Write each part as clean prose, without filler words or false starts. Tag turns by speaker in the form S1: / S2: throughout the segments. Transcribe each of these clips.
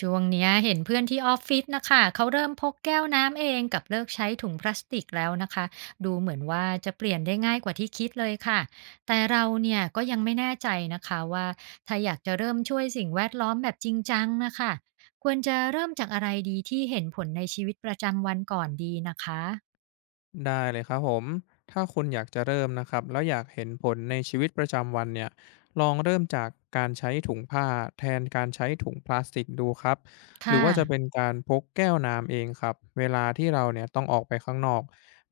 S1: ช่วงเนี้ยเห็นเพื่อนที่ออฟฟิศนะคะเขาเริ่มพกแก้วน้ำเองกับเลิกใช้ถุงพลาสติกแล้วนะคะดูเหมือนว่าจะเปลี่ยนได้ง่ายกว่าที่คิดเลยค่ะแต่เราเนี่ยก็ยังไม่แน่ใจนะคะว่าถ้าอยากจะเริ่มช่วยสิ่งแวดล้อมแบบจริงจังนะคะควรจะเริ่มจากอะไรดีที่เห็นผลในชีวิตประจำวันก่อนดีนะคะ
S2: ได้เลยครับผมถ้าคุณอยากจะเริ่มนะครับแล้วอยากเห็นผลในชีวิตประจำวันเนี่ยลองเริ่มจากการใช้ถุงผ้าแทนการใช้ถุงพลาสติกดูครับหรือ
S1: ค่ะ
S2: ว่าจะเป็นการพกแก้วน้ำเองครับเวลาที่เราเนี่ยต้องออกไปข้างนอก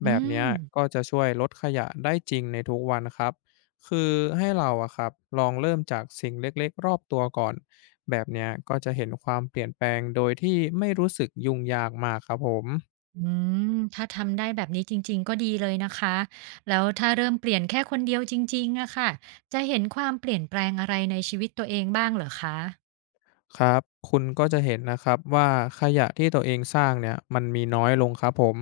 S1: อื
S2: แบบเนี้
S1: ม
S2: ยก็จะช่วยลดขยะได้จริงในทุกวันครับคือให้เราอะครับลองเริ่มจากสิ่งเล็กๆรอบตัวก่อนแบบเนี้ยก็จะเห็นความเปลี่ยนแปลงโดยที่ไม่รู้สึกยุ่งยากมากครับผม
S1: อืมถ้าทำได้แบบนี้จริงๆก็ดีเลยนะคะแล้วถ้าเริ่มเปลี่ยนแค่คนเดียวจริงๆอะค่ะจะเห็นความเปลี่ยนแปลงอะไรในชีวิตตัวเองบ้างเหรอคะ
S2: ครับคุณก็จะเห็นนะครับว่าขยะที่ตัวเองสร้างเนี่ยมันมีน้อยลงครับผม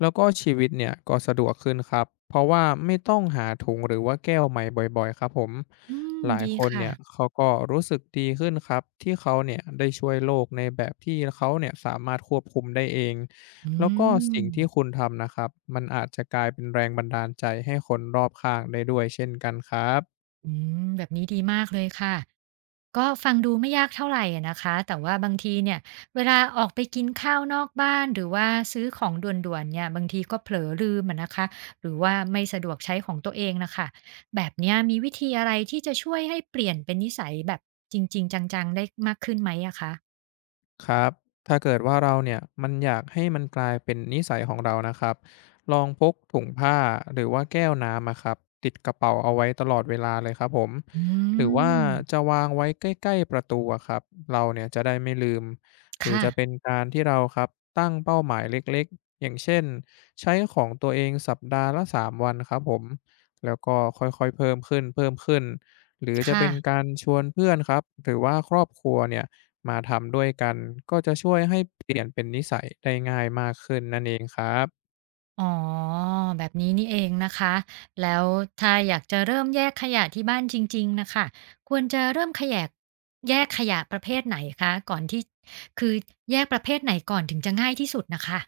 S2: แล้วก็ชีวิตเนี่ยก็สะดวกขึ้นครับเพราะว่าไม่ต้องหาถุงหรือว่าแก้วใหม่บ่อยๆครับผม
S1: อืม
S2: หลาย
S1: ดี
S2: คน
S1: ค่ะ
S2: เนี่ยเขาก็รู้สึกดีขึ้นครับที่เขาเนี่ยได้ช่วยโลกในแบบที่เขาเนี่ยสามารถควบคุมได้เอง
S1: อื
S2: แล้วก็สิ่งที่
S1: ม
S2: คุณทำนะครับมันอาจจะกลายเป็นแรงบันดาลใจให้คนรอบข้างได้ด้วยเช่นกันครับ
S1: อืมแบบนี้ดีมากเลยค่ะ ก็ฟังดูไม่ยากเท่าไหรอะนะคะ แต่ว่าบางทีเนี่ยเวลาออกไปกินข้าวนอกบ้านหรือว่าซื้อของด่วนๆเนี่ยบางทีก็เผลอลืมอะนะคะ หรือว่าไม่สะดวกใช้ของตัวเองนะคะ แบบเนี้ยมีวิธีอะไรที่จะช่วยให้เปลี่ยนเป็นนิสัยแบบจริงๆจังๆได้มากขึ้นไหมอะคะ
S2: ครับถ้าเกิดว่าเราเนี่ยมันอยากให้มันกลายเป็นนิสัยของเรานะครับลองพกถุงผ้าหรือว่าแก้วน้ำอะครับ ติดกระเป๋าเอาไว้ตลอดเวลาเลยครับผม
S1: อื
S2: หรือว่า
S1: ม
S2: จะวางไว้ใกล้ๆประตูอะครับ เราเนี่ยจะได้ไม่ลืม หรือ
S1: ค่ะ
S2: จะเป็นการที่เราครับตั้งเป้าหมายเล็กๆอย่างเช่นใช้ของตัวเองสัปดาห์ละ3วันครับผม แล้วก็ค่อยๆเพิ่มขึ้นๆหรือจะ
S1: ค่ะ
S2: เป็นการชวนเพื่อนครับหรือว่าครอบครัวเนี่ย มาทำด้วยกันก็จะช่วยให้เปลี่ยนเป็นนิสัยได้ง่ายมากขึ้นนั่นเองครับ
S1: อ๋อแบบนี้นี่เองนะคะแล้วถ้าอยากจะเริ่มแยกขยะที่บ้านจริงๆนะคะควรจะเริ่มขยะแยกขยะประเภทไหนคะก่อนที่คือแยกประเภทไหนก่อนถึงจะง่ายที่สุดน่ะค่ะ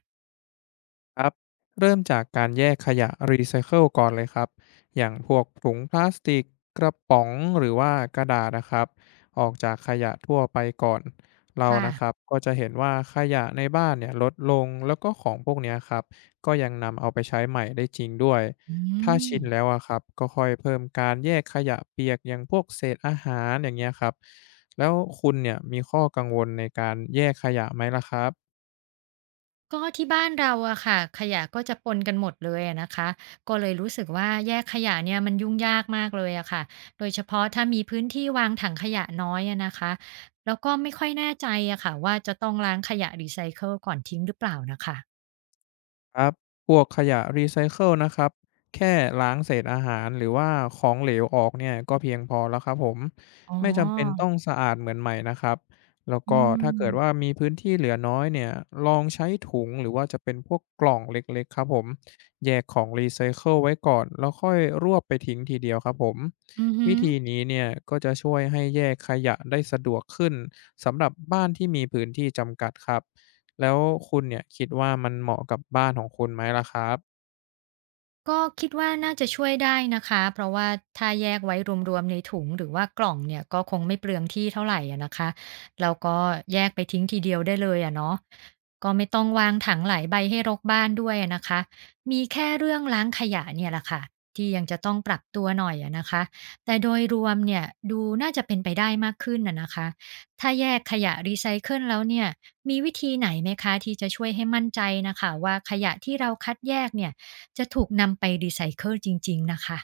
S2: ครับเริ่มจากการแยกขยะรีไซเคิลก่อนเลยครับอย่างพวกถุงพลาสติกกระป๋องหรือว่ากระดาษนะครับออกจากขยะทั่วไปก่อนเรา
S1: ค่ะ
S2: นะครับก็จะเห็นว่าขยะในบ้านเนี่ยลดลงแล้วก็ของพวกเนี้ยครับก็ยังนำเอาไปใช้ใหม่ได้จริงด้วย
S1: อื
S2: ถ้าชินแล้
S1: ม
S2: วอะครับก็ค่อยเพิ่มการแยกขยะเปียกอย่างพวกเศษอาหารอย่างเงี้ยครับแล้วคุณเนี่ยมีข้อกังวลในการแยกขยะไหมล่ะครับ
S1: ก็ที่บ้านเราอะค่ะขยะก็จะปนกันหมดเลยอะนะคะก็เลยรู้สึกว่าแยกขยะเนี่ยมันยุ่งยากมากเลยอะค่ะโดยเฉพาะถ้ามีพื้นที่วางถังขยะน้อยอะนะคะแล้วก็ไม่ค่อยแน่ใจอะค่ะว่าจะต้องล้างขยะรีไซเคิลก่อนทิ้งหรือเปล่านะคะ
S2: ครับพวกขยะรีไซเคิลนะครับแค่ล้างเศษอาหารหรือว่าของเหลวออกเนี่ยก็เพียงพอแล้วครับผม
S1: อ๋
S2: ไม่จำเป็น
S1: อ
S2: ต้องสะอาดเหมือนใหม่นะครับแล้ว
S1: อื
S2: ก็ถ้า
S1: ม
S2: เกิดว่ามีพื้นที่เหลือน้อยเนี่ยลองใช้ถุงหรือว่าจะเป็นพวกกล่องเล็กๆครับผมแยกของรีไซเคิลไว้ก่อนแล้วค่อยรวบไปทิ้งทีเดียวครับผม
S1: อือฮึ
S2: วิธีนี้เนี่ยก็จะช่วยให้แยกขยะได้สะดวกขึ้นสำหรับบ้านที่มีพื้นที่จำกัดครับ แล้วคุณเนี่ยคิดว่ามันเหมาะกับบ้านของคุณไหมล่ะครับ
S1: ก็คิดว่าน่าจะช่วยได้นะคะเพราะว่าถ้าแยกไว้รวมๆในถุงหรือว่ากล่องเนี่ยก็คงไม่เปลืองที่เท่าไหรอะนะคะแล้วก็แยกไปทิ้งทีเดียวได้เลยอะเนาะก็ไม่ต้องวางถังหลายใบให้รกบ้านด้วยอะนะคะมีแค่เรื่องล้างขยะเนี่ยแหละค่ะที่ยังจะต้องปรับตัวหน่อยอะนะคะแต่โดยรวมเนี่ยดูน่าจะเป็นไปได้มากขึ้นอะนะคะถ้าแยกขยะรีไซเคิลแล้วเนี่ยมีวิธีไหนไหมคะที่จะช่วยให้มั่นใจนะคะว่าขยะที่เราคัดแยกเนี่ย จะถูกนำไปรีไซเคิลจริงๆนะคะ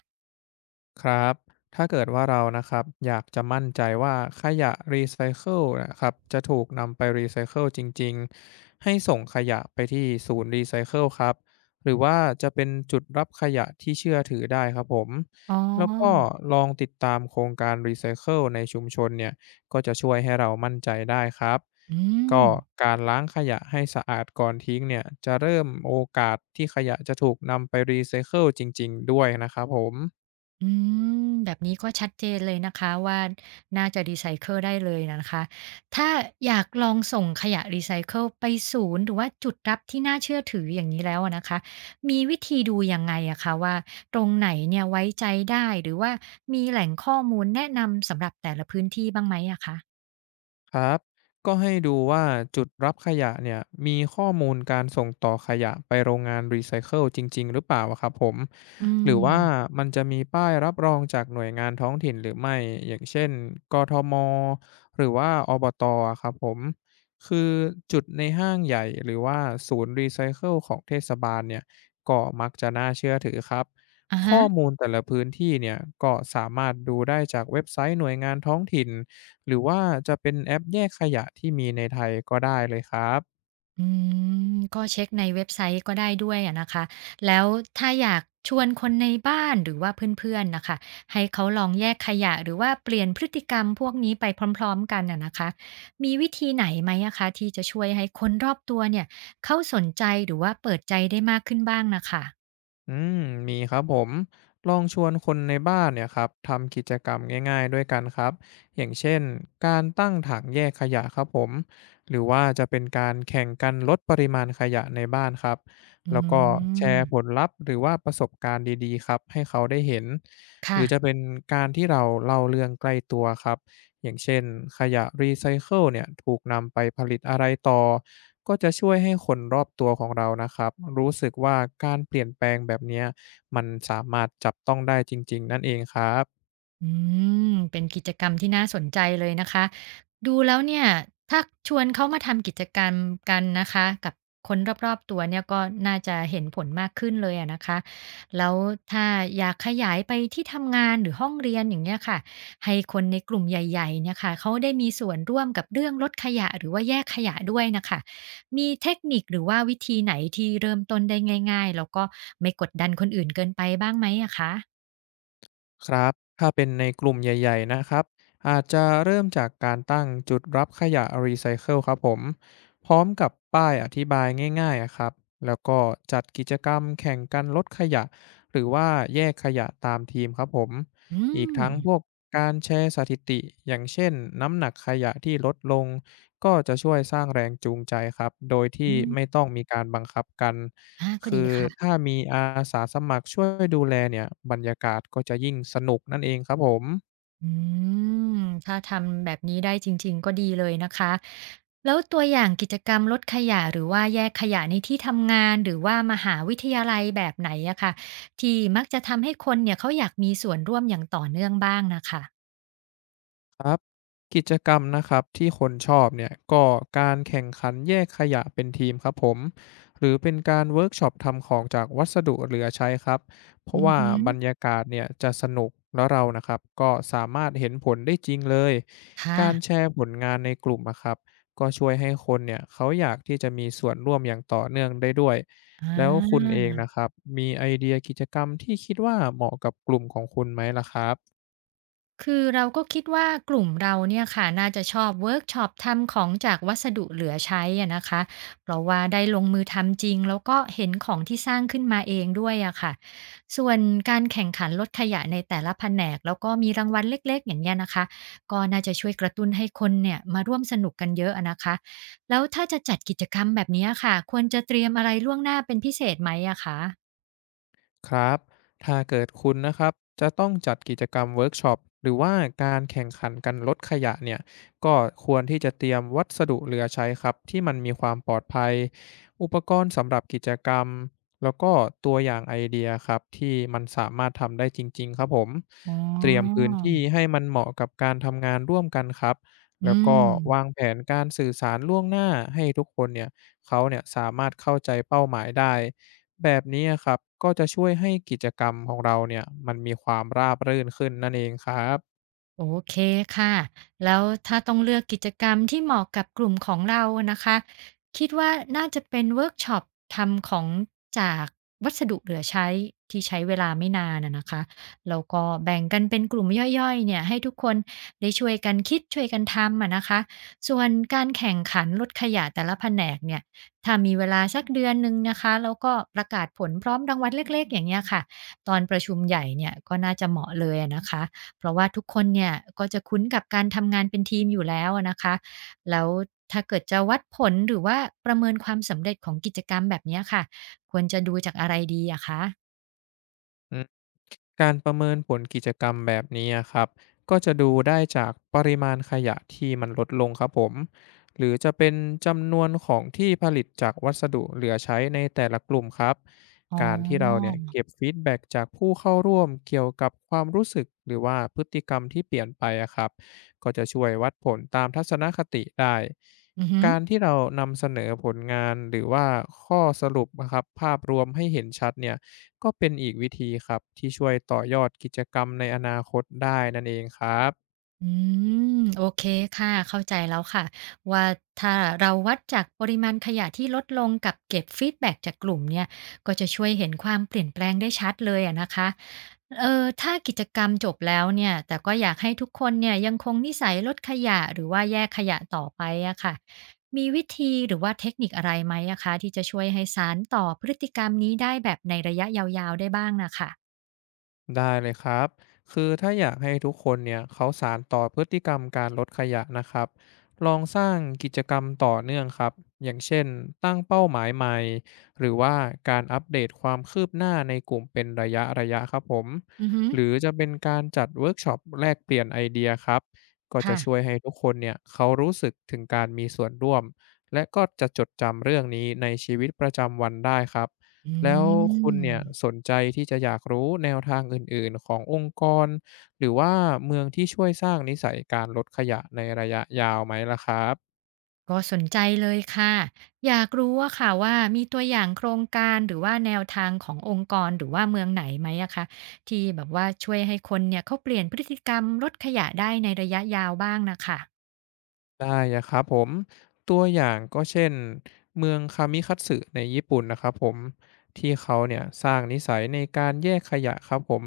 S2: ครับ ถ้าเกิดว่าเรานะครับอยากจะมั่นใจว่าขยะรีไซเคิลนะครับจะถูกนำไปรีไซเคิลจริงๆให้ส่งขยะไปที่ศูนย์รีไซเคิลครับ หรือว่าจะเป็นจุดรับขยะที่เชื่อถือได้ครับผม
S1: อ๋
S2: แล้วก็
S1: อ
S2: ลองติดตามโครงการรีไซเคิลในชุมชนเนี่ย ก็จะช่วยให้เรามั่นใจได้ครับ
S1: อืม
S2: ก็การล้างขยะให้สะอาดก่อนทิ้งเนี่ยจะเริ่มโอกาสที่ขยะจะถูกนำไปรีไซเคิลจริงๆด้วยนะครับผม
S1: อืม แบบนี้ก็ชัดเจนเลยนะคะว่าน่าจะรีไซเคิลได้เลยนะคะ ถ้าอยากลองส่งขยะรีไซเคิลไปศูนย์หรือว่าจุดรับที่น่าเชื่อถืออย่างนี้แล้วอะนะคะ มีวิธีดูยังไงอะคะว่าตรงไหนเนี่ยไว้ใจได้หรือว่ามีแหล่งข้อมูลแนะนำสำหรับแต่ละพื้นที่บ้างไหมอะคะ
S2: ครับก็ให้ดูว่าจุดรับขยะเนี่ยมีข้อมูลการส่งต่อขยะไปโรงงานรีไซเคิลจริงๆหรือเปล่าอะครับผม
S1: อื
S2: ห
S1: ม
S2: รือว่ามันจะมีป้ายรับรองจากหน่วยงานท้องถิ่นหรือไม่อย่างเช่นกทมหรือว่าอบตอะครับผมคือจุดในห้างใหญ่หรือว่าศูนย์รีไซเคิลของเทศบาลเนี่ยก็มักจะน่าเชื่อถือครับ
S1: อะฮะ
S2: ข้อมูลแต่ละพื้นที่เนี่ยก็สามารถดูได้จากเว็บไซต์หน่วยงานท้องถิ่น หรือว่าจะเป็นแอปแยกขยะที่มีในไทยก็ได้เลยครับ
S1: อืมก็เช็คในเว็บไซต์ก็ได้ด้วยอะนะคะแล้วถ้าอยากชวนคนในบ้านหรือว่าเพื่อนๆนะคะให้เขาลองแยกขยะหรือว่าเปลี่ยนพฤติกรรมพวกนี้ไปพร้อมๆกันอะนะคะมีวิธีไหนไหมอะคะที่จะช่วยให้คนรอบตัวเนี่ยเขาสนใจหรือว่าเปิดใจได้มากขึ้นบ้างนะคะ
S2: อืมมีครับผมลองชวนคนในบ้านเนี่ยครับ ทำกิจกรรมง่ายๆด้วยกันครับ อย่างเช่นการตั้งถังแยกขยะครับผม หรือว่าจะเป็นการแข่งกันลดปริมาณขยะในบ้านครับ
S1: อื
S2: แล้วก็แช
S1: ม
S2: ร์ผลลัพธ์หรือว่าประสบการณ์ดีๆครับให้เขาได้เห็น ห
S1: ค่ะ
S2: รือจะเป็นการที่เราเล่าเรื่องใกล้ตัวครับ อย่างเช่นขยะรีไซเคิลเนี่ยถูกนำไปผลิตอะไรต่อก็จะช่วยให้คนรอบตัวของเรานะครับรู้สึกว่าการเปลี่ยนแปลงแบบเนี้ยมันสามารถจับต้องได้จริงๆนั่นเองครับ
S1: อืมเป็นกิจกรรมที่น่าสนใจเลยนะคะ ดูแล้วเนี่ยถ้าชวนเขามาทำกิจกรรมกันนะคะกับคนรอบๆตัวเนี่ยก็น่าจะเห็นผลมากขึ้นเลยอะนะคะ แล้วถ้าอยากขยายไปที่ทำงานหรือห้องเรียนอย่างเงี้ยค่ะให้คนในกลุ่มใหญ่ๆเนี่ยค่ะเขาได้มีส่วนร่วมกับเรื่องลดขยะหรือว่าแยกขยะด้วยนะคะมีเทคนิคหรือว่าวิธีไหนที่เริ่มต้นได้ง่ายๆแล้วก็ไม่กดดันคนอื่นเกินไปบ้างไหมอะคะ
S2: ครับ ถ้าเป็นในกลุ่มใหญ่ๆ นะครับ อาจจะเริ่มจากการตั้งจุดรับขยะรีไซเคิลครับผม พร้อมกับป้ายอธิบายง่ายๆอะครับ แล้วก็จัดกิจกรรมแข่งกันลดขยะ หรือว่าแยกขยะตามทีมครับผม
S1: อื
S2: อีก
S1: ม
S2: ทั้งพวกการแชร์สถิติ อย่างเช่นน้ำหนักขยะที่ลดลง ก็จะช่วยสร้างแรงจูงใจครับ โดยที่
S1: อืม
S2: ไม่ต้องมีการบังคับกัน
S1: อาก็
S2: คื
S1: ดี
S2: อถ้า
S1: ค่ะ
S2: มีอาสาสมัครช่วยดูแลเนี่ยบรรยากาศก็จะยิ่งสนุกนั่นเองครับผม
S1: อืมถ้าทำแบบนี้ได้จริงๆ ก็ดีเลยนะคะ แล้วตัวอย่างกิจกรรมลดขยะหรือว่าแยกขยะในที่ทำงานหรือว่ามหาวิทยาลัยแบบไหนอะค่ะที่มักจะทำให้คนเนี่ยเขาอยากมีส่วนร่วมอย่างต่อเนื่องบ้างน่ะค่ะ
S2: ครับกิจกรรมนะครับที่คนชอบเนี่ยก็การแข่งขันแยกขยะเป็นทีมครับผมหรือเป็นการเวิร์กช็อปทำของจากวัสดุเหลือใช้ครับเพราะ
S1: อือ
S2: ว่า
S1: ฮึ
S2: บรรยากาศเนี่ยจะสนุกแล้วเรานะครับก็สามารถเห็นผลได้จริงเลย
S1: ค่ะ
S2: การแชร์ผลงานในกลุ่มนะครับก็ช่วยให้คนเนี่ยเขาอยากที่จะมีส่วนร่วมอย่างต่อเนื่องได้ด้วย
S1: อ
S2: แล้วคุณเอง
S1: า
S2: นะครับมีไอเดียกิจกรรมที่คิดว่าเหมาะกับกลุ่มของคุณไหมล่ะครับ
S1: คือเราก็คิดว่ากลุ่มเราเนี่ยค่ะน่าจะชอบเวิร์กช็อปทำของจากวัสดุเหลือใช้อะนะคะเพราะว่าได้ลงมือทำจริงแล้วก็เห็นของที่สร้างขึ้นมาเองด้วยอะค่ะส่วนการแข่งขันลดขยะในแต่ละแผนกแล้วก็มีรางวัลเล็กๆอย่างเงี้ยนะคะก็น่าจะช่วยกระตุ้นให้คนเนี่ยมาร่วมสนุกกันเยอะอะนะคะแล้วถ้าจะจัดกิจกรรมแบบเนี้ยค่ะควรจะเตรียมอะไรล่วงหน้าเป็นพิเศษไหมอะคะ
S2: ครับถ้าเกิดคุณนะครับจะต้องจัดกิจกรรมเวิร์กช็อปหรือว่าการแข่งขันกันลดขยะเนี่ยก็ควรที่จะเตรียมวัสดุเหลือใช้ครับที่มันมีความปลอดภัยอุปกรณ์สำหรับกิจกรรมแล้วก็ตัวอย่างไอเดียครับที่มันสามารถทำได้จริงๆครับผม
S1: อ๋
S2: เตรียม
S1: อ
S2: พื้นที่ให้มันเหมาะกับการทำงานร่วมกันครับ
S1: อื
S2: แล้วก็วาง
S1: ม
S2: แผนการสื่อสารล่วงหน้าให้ทุกคนเนี่ยเขาเนี่ยสามารถเข้าใจเป้าหมายได้ แบบนี้อะครับก็จะช่วยให้กิจกรรมของเราเนี่ยมันมีความราบรื่นขึ้นนั่นเองครับ
S1: โอเคค่ะแล้วถ้าต้องเลือกกิจกรรมที่เหมาะกับกลุ่มของเรานะคะ คิดว่าน่าจะเป็นเวิร์กช็อปทำของจากวัสดุเหลือใช้ที่ใช้เวลาไม่นานอะนะคะแล้วก็แบ่งกันเป็นกลุ่มย่อยๆเนี่ยให้ทุกคนได้ช่วยกันคิดช่วยกันทำอะนะคะ ส่วนการแข่งขันลดขยะแต่ละแผนกเนี่ยถ้ามีเวลาสักเดือนหนึ่งนะคะแล้วก็ประกาศผลพร้อมรางวัลเล็กๆอย่างเงี้ยค่ะตอนประชุมใหญ่เนี่ยก็น่าจะเหมาะเลยอะนะคะ เพราะว่าทุกคนเนี่ยก็จะคุ้นกับการทำงานเป็นทีมอยู่แล้วอะนะคะ แล้วถ้าเกิดจะวัดผลหรือว่าประเมินความสำเร็จของกิจกรรมแบบเนี้ยค่ะควรจะดูจากอะไรดีอะคะ
S2: อืมการประเมินผลกิจกรรมแบบนี้อะครับก็จะดูได้จากปริมาณขยะที่มันลดลงครับผมหรือจะเป็นจำนวนของที่ผลิตจากวัสดุเหลือใช้ในแต่ละกลุ่มครับ
S1: อ๋
S2: การที่เรา
S1: อ
S2: เนี่ยเก็บฟีดแบ็กจากผู้เข้าร่วมเกี่ยวกับความรู้สึกหรือว่าพฤติกรรมที่เปลี่ยนไปอะครับก็จะช่วยวัดผลตามทัศนคติได้
S1: อือฮึ
S2: การที่เรานำเสนอผลงานหรือว่าข้อสรุปนะครับภาพรวมให้เห็นชัดเนี่ย ก็เป็นอีกวิธีครับที่ช่วยต่อยอดกิจกรรมในอนาคตได้นั่นเองครับ
S1: อืมโอเคค่ะเข้าใจแล้วค่ะว่าถ้าเราวัดจากปริมาณขยะที่ลดลงกับเก็บฟีดแบ็กจากกลุ่มเนี่ยก็จะช่วยเห็นความเปลี่ยนแปลงได้ชัดเลยอะนะคะถ้ากิจกรรมจบแล้วเนี่ยแต่ก็อยากให้ทุกคนเนี่ยยังคงนิสัยลดขยะหรือว่าแยกขยะต่อไปอะค่ะมีวิธีหรือว่าเทคนิคอะไรไหมอะคะที่จะช่วยให้สานต่อพฤติกรรมนี้ได้แบบในระยะยาวๆได้บ้างนะค่ะ
S2: ได้เลยครับ คือถ้าอยากให้ทุกคนเนี่ยเขาสานต่อพฤติกรรมการลดขยะนะครับ ลองสร้างกิจกรรมต่อเนื่องครับอย่างเช่นตั้งเป้าหมายใหม่หรือว่าการอัปเดตความคืบหน้าในกลุ่มเป็นระยะครับผม
S1: อือฮึ
S2: หรือจะเป็นการจัดเวิร์กช็อปแลกเปลี่ยนไอเดียครับก็จะ
S1: ค่ะ
S2: ช่วยให้ทุกคนเนี่ยเขารู้สึกถึงการมีส่วนร่วมและก็จะจดจำเรื่องนี้ในชีวิตประจำวันได้ครับ
S1: อื
S2: แล้วคุณ
S1: ม
S2: เนี่ยสนใจที่จะอยากรู้แนวทางอื่นๆขององค์กรหรือว่าเมืองที่ช่วยสร้างนิสัยการลดขยะในระยะยาวไหมล่ะครับ
S1: ก็สนใจเลยค่ะอยากรู้ว่าค่ะว่ามีตัวอย่างโครงการหรือว่าแนวทางขององค์กรหรือว่าเมืองไหนไหมอะคะที่แบบว่าช่วยให้คนเนี่ยเขาเปลี่ยนพฤติกรรมลดขยะได้ในระยะยาวบ้างนะคะ
S2: ได้อะครับผมตัวอย่างก็เช่นเมืองคามิคัตสึในญี่ปุ่นนะครับผมที่เขาเนี่ยสร้างนิสัยในการแยกขยะครับผม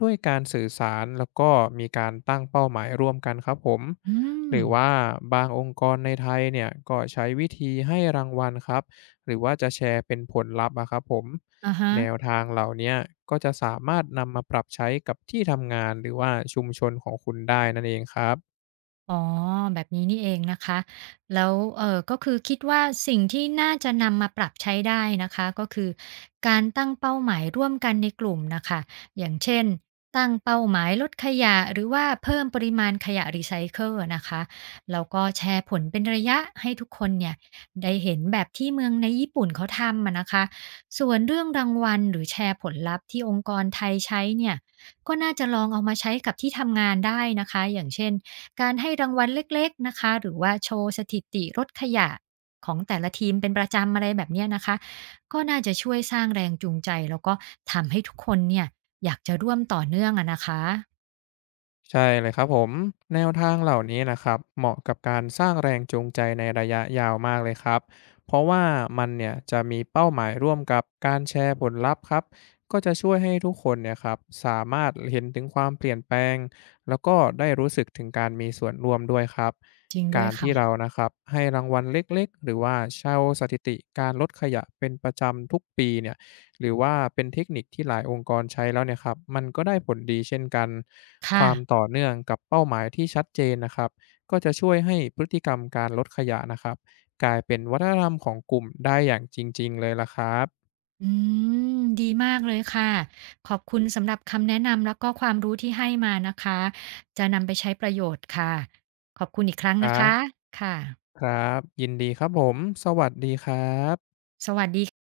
S2: ด้วยการสื่อสารแล้วก็มีการตั้งเป้าหมายร่วมกันครับผม
S1: อื
S2: ห
S1: ม
S2: รือว่าบางองค์กรในไทยเนี่ยก็ใช้วิธีให้รางวัลครับหรือว่าจะแชร์เป็นผลลัพธ์อะครับผม
S1: อะฮะ
S2: แนวทางเหล่าเนี้ยก็จะสามารถนำมาปรับใช้กับที่ทำงานหรือว่าชุมชนของคุณได้นั่นเองครับ
S1: อ๋อแบบนี้นี่เองนะคะแล้วก็คือคิดว่าสิ่งที่น่าจะนำมาปรับใช้ได้นะคะก็คือการตั้งเป้าหมายร่วมกันในกลุ่มน่ะค่ะอย่างเช่นตั้งเป้าหมายลดขยะหรือว่าเพิ่มปริมาณขยะรีไซเคิลอะนะคะแล้วก็แชร์ผลเป็นระยะให้ทุกคนเนี่ยได้เห็นแบบที่เมืองในญี่ปุ่นเขาทำอะนะคะส่วนเรื่องรางวัลหรือแชร์ผลลัพธ์ที่องค์กรไทยใช้เนี่ยก็น่าจะลองเอามาใช้กับที่ทำงานได้นะคะอย่างเช่น การให้รางวัลเล็กๆนะคะหรือว่าโชว์สถิติรถขยะของแต่ละทีมเป็นประจำอะไรแบบเนี้ยนะคะก็น่าจะช่วยสร้างแรงจูงใจแล้วก็ทำให้ทุกคนเนี่ยอยากจะร่วมต่อเนื่องอะนะคะ
S2: ใช่เลยครับผมแนวทางเหล่านี้นะครับเหมาะกับการสร้างแรงจูงใจในระยะยาวมากเลยครับเพราะว่ามันเนี่ยจะมีเป้าหมายร่วมกับการแชร์ผลลัพธ์ครับก็จะช่วยให้ทุกคนเนี่ยครับสามารถเห็นถึงความเปลี่ยนแปลงแล้วก็ได้รู้สึกถึงการมีส่วนร่วมด้วยครับ
S1: จริงด้ว
S2: กา
S1: ย
S2: รที่เรา
S1: ค่ะ
S2: นะครับให้รางวัลเล็กๆหรือว่าเช่าสถิติการลดขยะเป็นประจำทุกปีเนี่ย หรือว่าเป็นเทคนิคที่หลายองค์กรใช้แล้วเนี่ยครับมันก็ได้ผลดีเช่นกันค
S1: ค่ะ
S2: วามต่อเนื่องกับเป้าหมายที่ชัดเจนนะครับก็จะช่วยให้พฤติกรรมการลดขยะนะครับกลายเป็นวัฒนธรรมของกลุ่มได้อย่างจริงๆเลยล่ะครับ
S1: อืมดีมากเลยค่ะขอบคุณสำหรับคำแนะนำแล้วก็ความรู้ที่ให้มานะคะจะนำไปใช้ประโยชน์ค่ะขอบคุณอีกครั้ง
S2: ครั
S1: นะคะ
S2: บ
S1: ค่ะ
S2: ครับยินดีครับผมสวัสดีครับ
S1: สวัสดี